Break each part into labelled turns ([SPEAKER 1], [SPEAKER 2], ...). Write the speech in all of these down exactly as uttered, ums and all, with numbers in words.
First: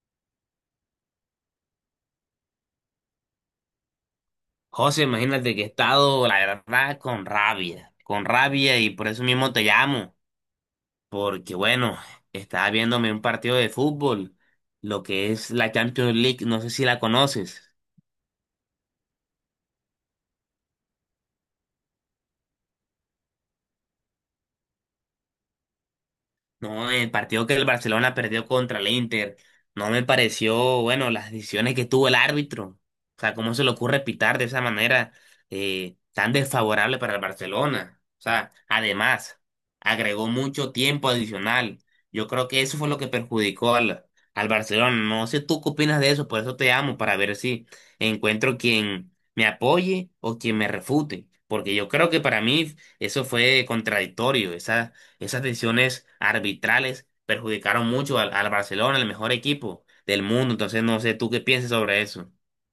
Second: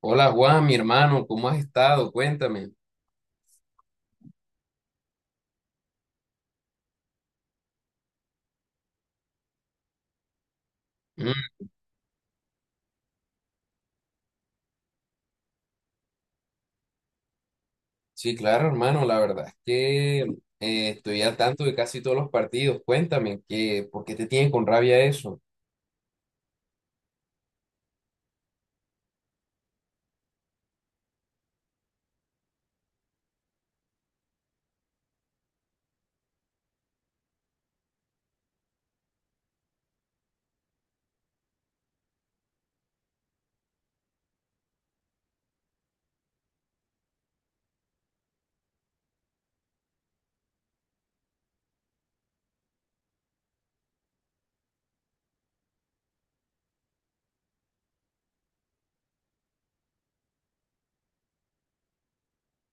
[SPEAKER 1] Hola Juan, mi hermano, ¿cómo has estado? Cuéntame.
[SPEAKER 2] José, imagínate que he estado, la verdad, con rabia, con rabia y por eso mismo te llamo,
[SPEAKER 1] Mm,
[SPEAKER 2] porque bueno, estaba viéndome un partido de fútbol, lo que es la Champions League, no sé si la conoces.
[SPEAKER 1] sí, claro, hermano, la verdad es que eh, estoy al tanto de casi todos los partidos. Cuéntame, ¿qué, por qué te tienen con rabia eso?
[SPEAKER 2] No, el partido que el Barcelona perdió contra el Inter, no me pareció, bueno, las decisiones que tuvo el árbitro. O sea, ¿cómo se le ocurre pitar de esa manera eh, tan desfavorable para el Barcelona? O sea, además, agregó mucho tiempo adicional. Yo creo que eso fue lo que perjudicó al, al Barcelona. No sé tú qué opinas de eso, por eso te amo, para ver si encuentro quien me apoye o quien me refute. Porque yo creo que para mí eso fue contradictorio, esa esas decisiones arbitrales perjudicaron mucho al, al Barcelona, el mejor equipo del mundo. Entonces, no sé tú qué piensas sobre eso.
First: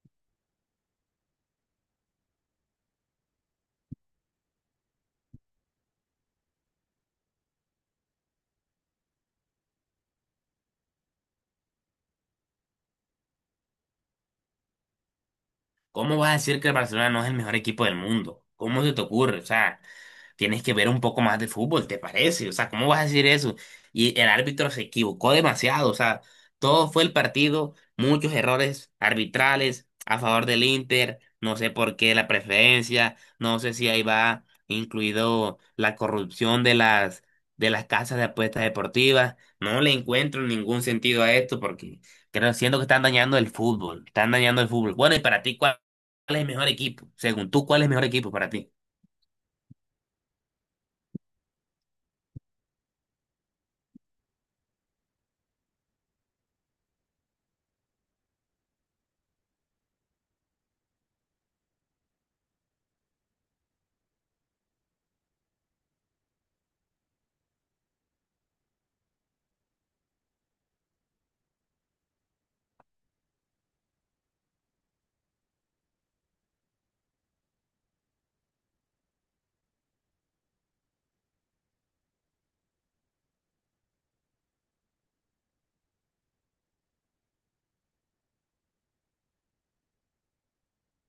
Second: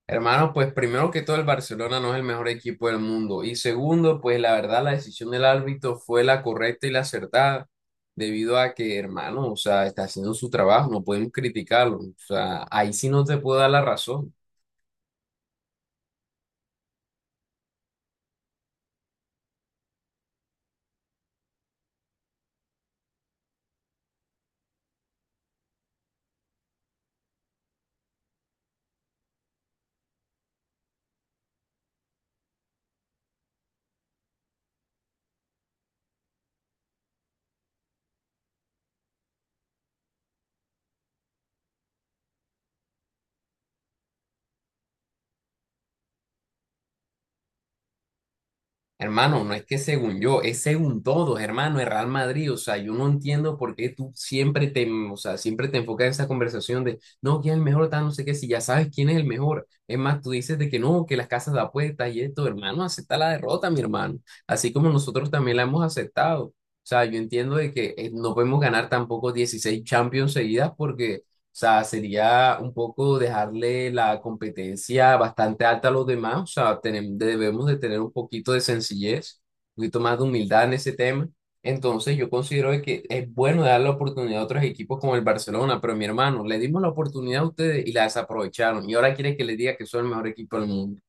[SPEAKER 1] Hermano, pues primero que todo el Barcelona no es el mejor equipo del mundo. Y segundo, pues la verdad la decisión del árbitro fue la correcta y la acertada, debido a que, hermano, o sea, está haciendo su trabajo, no podemos criticarlo. O sea, ahí sí no te puedo dar la razón.
[SPEAKER 2] ¿Cómo vas a decir que el Barcelona no es el mejor equipo del mundo? ¿Cómo se te ocurre? O sea, tienes que ver un poco más de fútbol, ¿te parece? O sea, ¿cómo vas a decir eso? Y el árbitro se equivocó demasiado, o sea, todo fue el partido, muchos errores arbitrales a favor del Inter, no sé por qué la preferencia, no sé si ahí va incluido la corrupción de las de las casas de apuestas deportivas, no le encuentro ningún sentido a esto porque creo, siento que están dañando el fútbol, están dañando el fútbol. Bueno, y para ti, ¿cuál es el mejor equipo? Según tú, ¿cuál es el mejor equipo para ti?
[SPEAKER 1] Hermano, no es que según yo, es según todos, hermano, el Real Madrid. O sea, yo no entiendo por qué tú siempre te, o sea, siempre te enfocas en esa conversación de, no, quién es el mejor, tal, no sé qué, si ya sabes quién es el mejor. Es más, tú dices de que no, que las casas de apuestas y esto, hermano, acepta la derrota, mi hermano. Así como nosotros también la hemos aceptado. O sea, yo entiendo de que eh, no podemos ganar tampoco dieciséis Champions seguidas porque o sea, sería un poco dejarle la competencia bastante alta a los demás. O sea, tenem- debemos de tener un poquito de sencillez, un poquito más de humildad en ese tema. Entonces, yo considero de que es bueno dar la oportunidad a otros equipos como el Barcelona, pero mi hermano, le dimos la oportunidad a ustedes y la desaprovecharon. Y ahora quiere que le diga que son el mejor equipo del mundo.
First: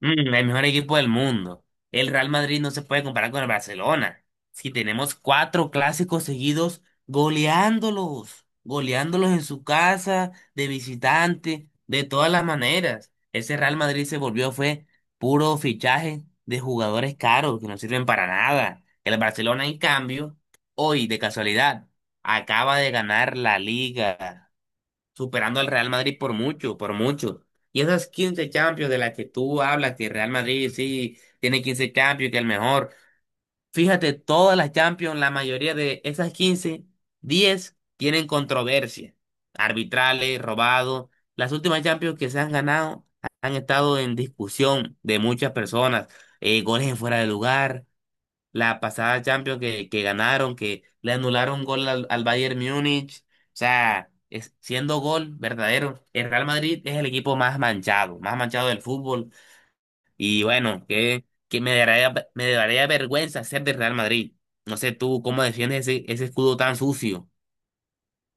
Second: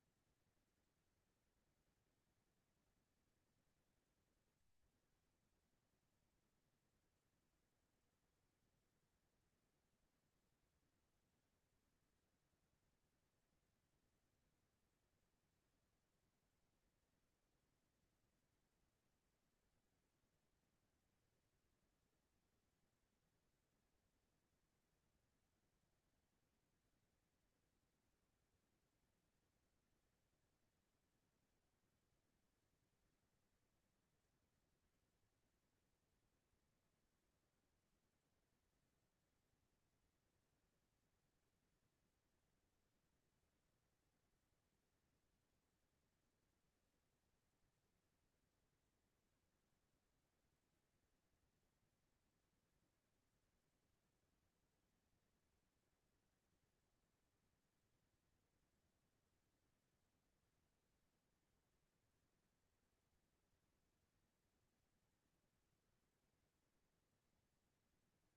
[SPEAKER 2] Mm, el mejor equipo del mundo. El Real Madrid no se puede comparar con el Barcelona. Si tenemos cuatro clásicos seguidos goleándolos, goleándolos en su casa, de visitante, de todas las maneras. Ese Real Madrid se volvió, fue puro fichaje de jugadores caros que no sirven para nada. El Barcelona, en cambio, hoy, de casualidad, acaba de ganar la Liga superando al Real Madrid por mucho, por mucho. Y esas quince Champions de las que tú hablas, que Real Madrid sí tiene quince Champions, que es el mejor. Fíjate, todas las Champions, la mayoría de esas quince, diez tienen controversia. Arbitrales, robados. Las últimas Champions que se han ganado han estado en discusión de muchas personas. Eh, goles en fuera de lugar, la pasada Champions que, que ganaron, que le anularon gol al, al Bayern Múnich. O sea, es- siendo gol verdadero, el Real Madrid es el equipo más manchado, más manchado del fútbol. Y bueno, que, que me daría, me daría vergüenza ser del Real Madrid. No sé tú cómo defiendes ese, ese escudo tan sucio.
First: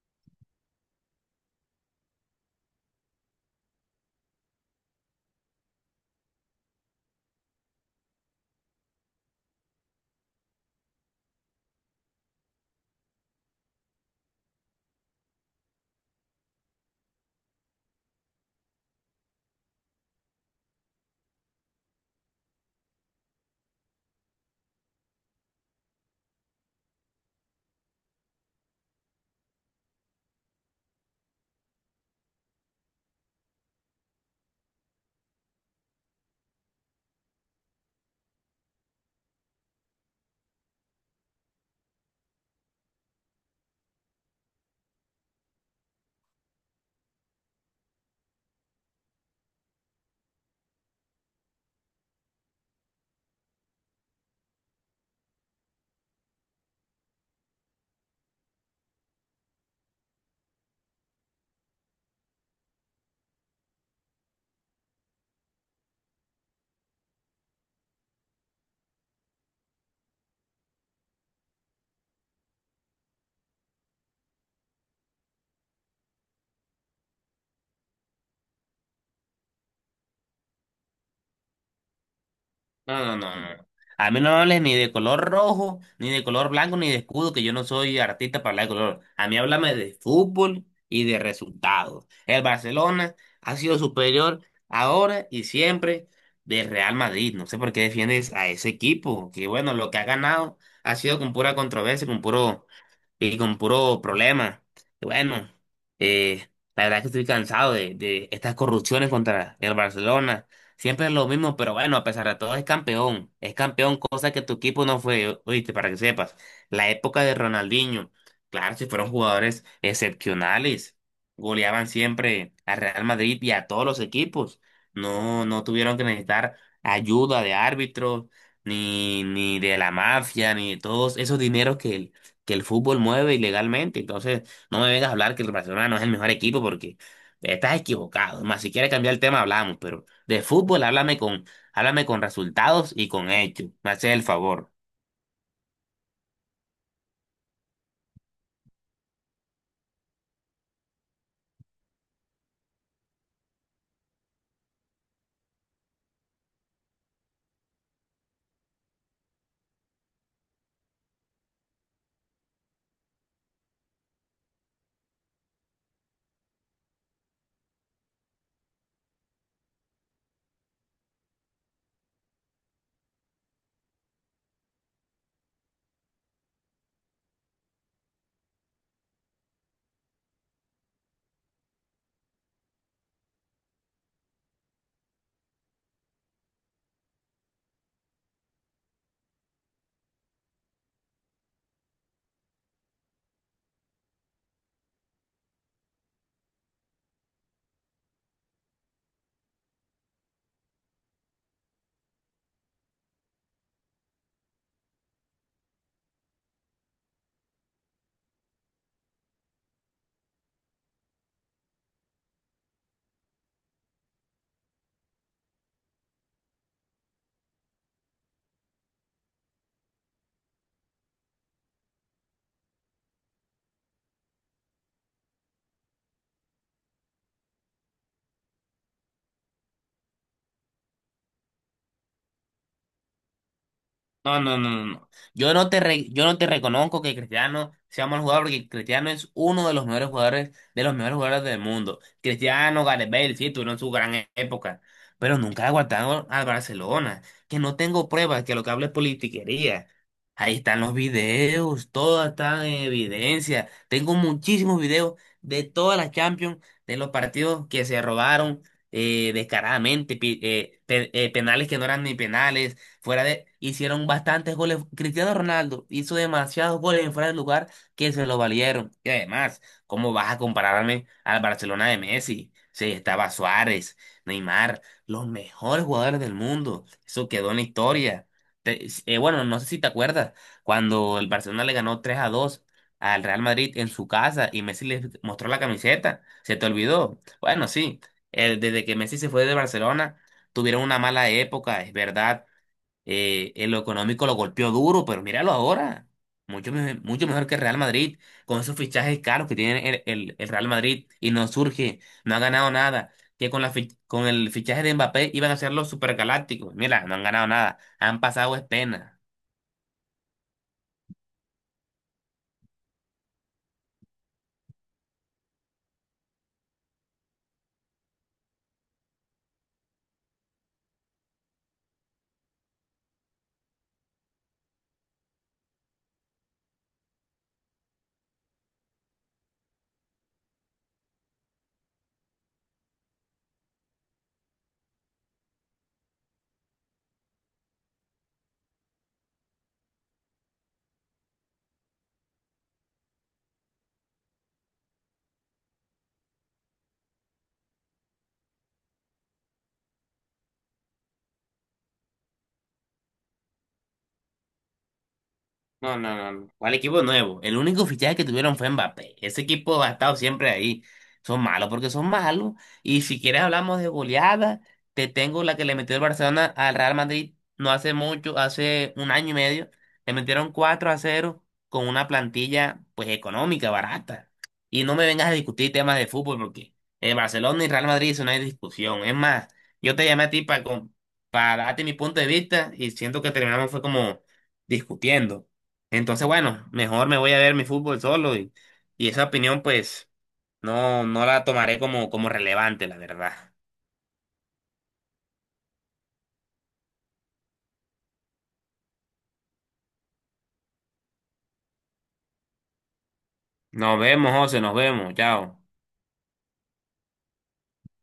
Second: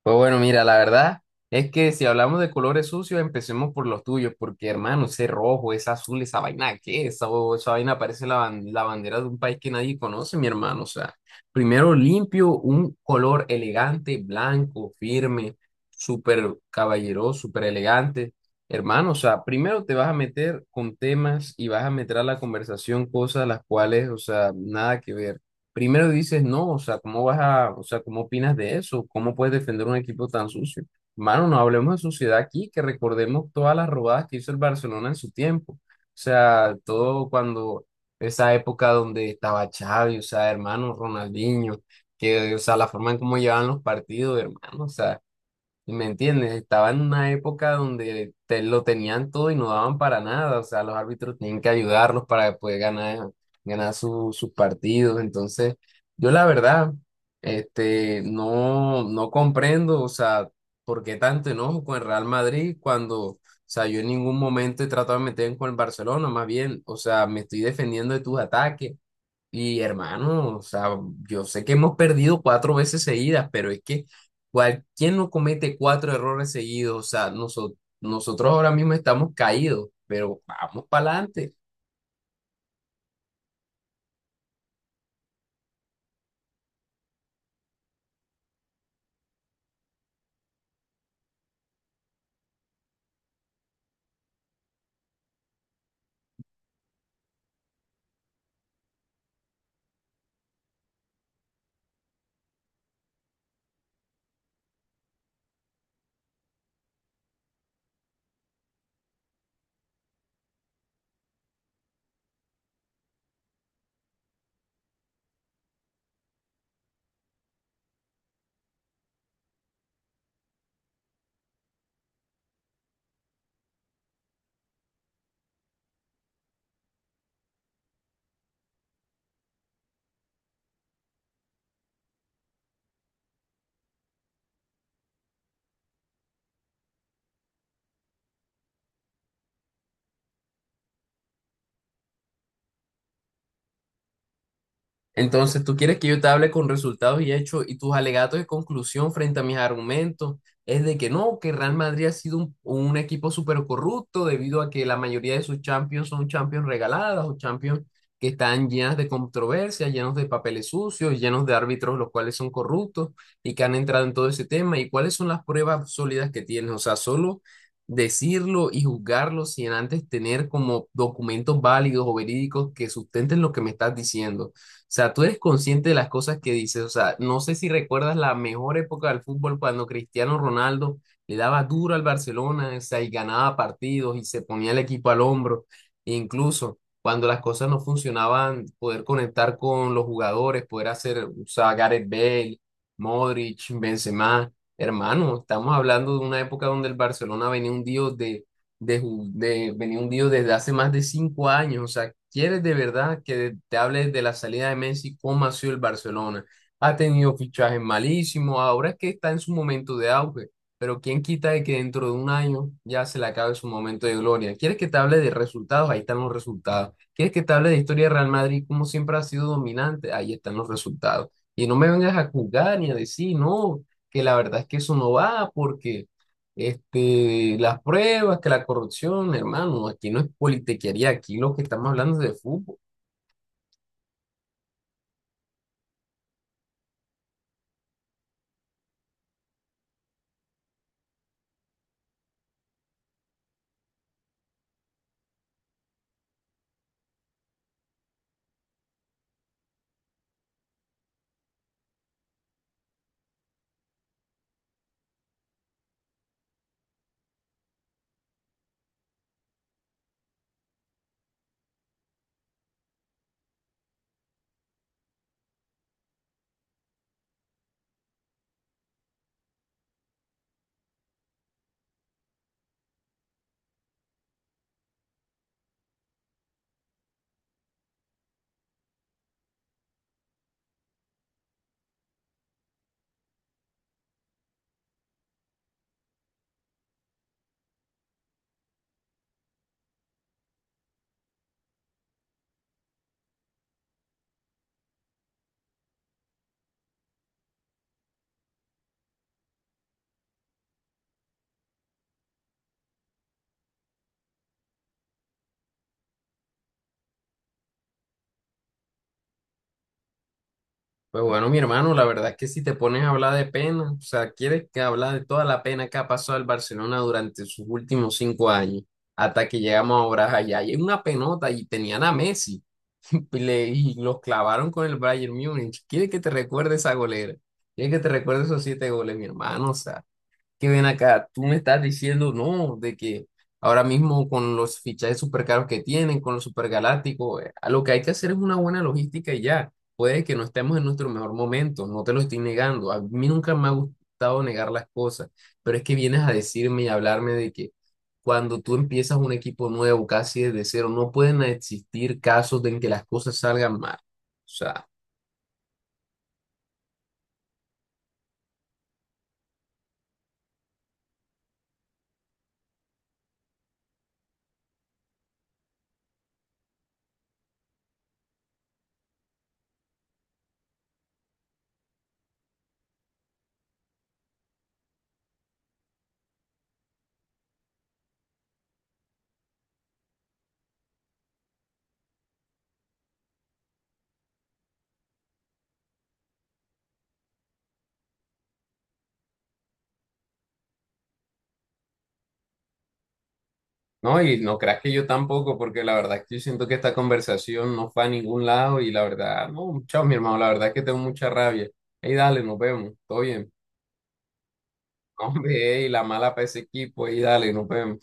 [SPEAKER 1] Pues bueno, mira, la verdad es que si hablamos de colores sucios, empecemos por los tuyos, porque hermano, ese rojo, ese azul, esa vaina, ¿qué es? Esa, esa vaina parece la, ban- la bandera de un país que nadie conoce, mi hermano. O sea, primero limpio, un color elegante, blanco, firme, súper caballeroso, súper elegante. Hermano, o sea, primero te vas a meter con temas y vas a meter a la conversación cosas las cuales, o sea, nada que ver. Primero dices, no, o sea, ¿cómo vas a, o sea, cómo opinas de eso? ¿Cómo puedes defender un equipo tan sucio? Mano, no hablemos de suciedad aquí, que recordemos todas las robadas que hizo el Barcelona en su tiempo. O sea, todo cuando esa época donde estaba Xavi, o sea, hermano Ronaldinho, que, o sea, la forma en cómo llevaban los partidos, hermano, o sea. ¿Me entiendes? Estaba en una época donde te lo tenían todo y no daban para nada. O sea, los árbitros tenían que ayudarlos para poder ganar, ganar su- sus partidos. Entonces, yo la verdad, este, no, no comprendo, o sea, por qué tanto enojo con el Real Madrid cuando, o sea, yo en ningún momento he tratado de meterme con el Barcelona, más bien, o sea, me estoy defendiendo de tus ataques. Y hermano, o sea, yo sé que hemos perdido cuatro veces seguidas, pero es que cual, ¿quién no comete cuatro errores seguidos? O sea, noso- nosotros ahora mismo estamos caídos, pero vamos para adelante.
[SPEAKER 2] No, no, no, no, no. A mí no me hables ni de color rojo, ni de color blanco, ni de escudo, que yo no soy artista para hablar de color. A mí háblame de fútbol y de resultados. El Barcelona ha sido superior ahora y siempre del Real Madrid. No sé por qué defiendes a ese equipo, que bueno, lo que ha ganado ha sido con pura controversia, con puro y con puro problema. Y bueno, eh, la verdad es que estoy cansado de, de estas corrupciones contra el Barcelona. Siempre es lo mismo, pero bueno, a pesar de todo es campeón. Es campeón, cosa que tu equipo no fue, oíste, para que sepas. La época de Ronaldinho, claro, si fueron jugadores excepcionales. Goleaban siempre a Real Madrid y a todos los equipos. No, no tuvieron que necesitar ayuda de árbitros, ni, ni de la mafia, ni de todos esos dineros que el, que el fútbol mueve ilegalmente. Entonces, no me vengas a hablar que el Barcelona no es el mejor equipo porque estás equivocado. Más si quieres cambiar el tema, hablamos, pero. De fútbol, háblame con, háblame con resultados y con hechos. Me haces el favor.
[SPEAKER 1] Entonces, tú quieres que yo te hable con resultados y hechos y tus alegatos de conclusión frente a mis argumentos es de que no, que Real Madrid ha sido un, un equipo súper corrupto debido a que la mayoría de sus champions son champions regaladas o champions que están llenas de controversias, llenos de papeles sucios, llenos de árbitros los cuales son corruptos y que han entrado en todo ese tema. ¿Y cuáles son las pruebas sólidas que tienes? O sea, solo decirlo y juzgarlo sin antes tener como documentos válidos o verídicos que sustenten lo que me estás diciendo sea, tú eres consciente de las cosas que dices. O sea, no sé si recuerdas la mejor época del fútbol cuando Cristiano Ronaldo le daba duro al Barcelona, o sea, y ganaba partidos y se ponía el equipo al hombro. E incluso cuando las cosas no funcionaban, poder conectar con los jugadores, poder hacer, o sea, Gareth Bale, Modric, Benzema. Hermano, estamos hablando de una época donde el Barcelona venía hundido de de, ju- de venir hundido desde hace más de cinco años. O sea, ¿quieres de verdad que te hables de la salida de Messi? ¿Cómo ha sido el Barcelona? Ha tenido fichajes malísimos, ahora es que está en su momento de auge, pero ¿quién quita de que dentro de un año ya se le acabe su momento de gloria? ¿Quieres que te hable de resultados? Ahí están los resultados. ¿Quieres que te hable de historia de Real Madrid? Como siempre ha sido dominante, ahí están los resultados. Y no me vengas a juzgar ni a decir, no, que la verdad es que eso no va porque... Este, las pruebas, que la corrupción, hermano, aquí no es politiquería, aquí lo que estamos hablando es de fútbol.
[SPEAKER 2] No, no, no, no, no. Yo no te re- yo no te reconozco que Cristiano sea mal jugador porque Cristiano es uno de los mejores jugadores, de los mejores jugadores del mundo. Cristiano, Gareth Bale, sí, tuvieron su gran e- época, pero nunca aguantaron al Barcelona. Que no tengo pruebas, que lo que hablo es politiquería. Ahí están los videos, todo está en evidencia. Tengo muchísimos videos de todas las Champions, de los partidos que se robaron eh, descaradamente, pi- eh, pe- eh, penales que no eran ni penales. Fuera de, hicieron bastantes goles. Cristiano Ronaldo hizo demasiados goles en fuera de lugar que se lo valieron. Y además, ¿cómo vas a compararme al Barcelona de Messi? Sí, estaba Suárez, Neymar, los mejores jugadores del mundo. Eso quedó en la historia. Te- eh, bueno, no sé si te acuerdas, cuando el Barcelona le ganó tres a dos al Real Madrid en su casa y Messi le mostró la camiseta, ¿se te olvidó? Bueno, sí, eh, desde que Messi se fue de Barcelona, tuvieron una mala época, es verdad. Eh, en lo económico lo golpeó duro, pero míralo ahora. Mucho, me- mucho mejor que el Real Madrid, con esos fichajes caros que tiene el, el- el Real Madrid y no surge, no ha ganado nada. Que con, la fi- con el fichaje de Mbappé iban a ser los supergalácticos. Mira, no han ganado nada. Han pasado es pena.
[SPEAKER 1] Pues bueno, mi hermano, la verdad es que si te pones a hablar de pena, o sea, quieres que hablar de toda la pena que ha pasado el Barcelona durante sus últimos cinco años, hasta que llegamos ahora allá, y es una penota y tenían a Messi y, le- y los clavaron con el Bayern Múnich. ¿Quieres que te recuerde esa golera? ¿Quieres que te recuerde esos siete goles, mi hermano? O sea, que ven acá, tú me estás diciendo, no, de que ahora mismo con los fichajes super caros que tienen, con los supergalácticos, eh, a lo que hay que hacer es una buena logística y ya. Puede que no estemos en nuestro mejor momento, no te lo estoy negando. A mí nunca me ha gustado negar las cosas, pero es que vienes a decirme y hablarme de que cuando tú empiezas un equipo nuevo, casi desde cero, no pueden existir casos en que las cosas salgan mal. O sea,
[SPEAKER 2] No, no, no, no. ¿Cuál equipo nuevo? El único fichaje que tuvieron fue Mbappé. Ese equipo ha estado siempre ahí. Son malos porque son malos. Y si quieres hablamos de goleada, te tengo la que le metió el Barcelona al Real Madrid no hace mucho, hace un año y medio. Le metieron cuatro a cero con una plantilla pues económica, barata. Y no me vengas a discutir temas de fútbol porque el Barcelona y Real Madrid eso no hay discusión. Es más, yo te llamé a ti para, para darte mi punto de vista y siento que terminamos fue como discutiendo. Entonces, bueno, mejor me voy a ver mi fútbol solo y, y esa opinión pues no, no la tomaré como, como relevante, la verdad.
[SPEAKER 1] no, y no creas que yo tampoco, porque la verdad es que yo siento que esta conversación no fue a ningún lado y la verdad, no, chao, mi hermano, la verdad es que tengo mucha rabia. Ey, dale, nos vemos, todo bien.
[SPEAKER 2] Nos vemos, José, nos vemos,
[SPEAKER 1] No,
[SPEAKER 2] chao.
[SPEAKER 1] hombre, ey, la mala para ese equipo, ey, dale, nos vemos.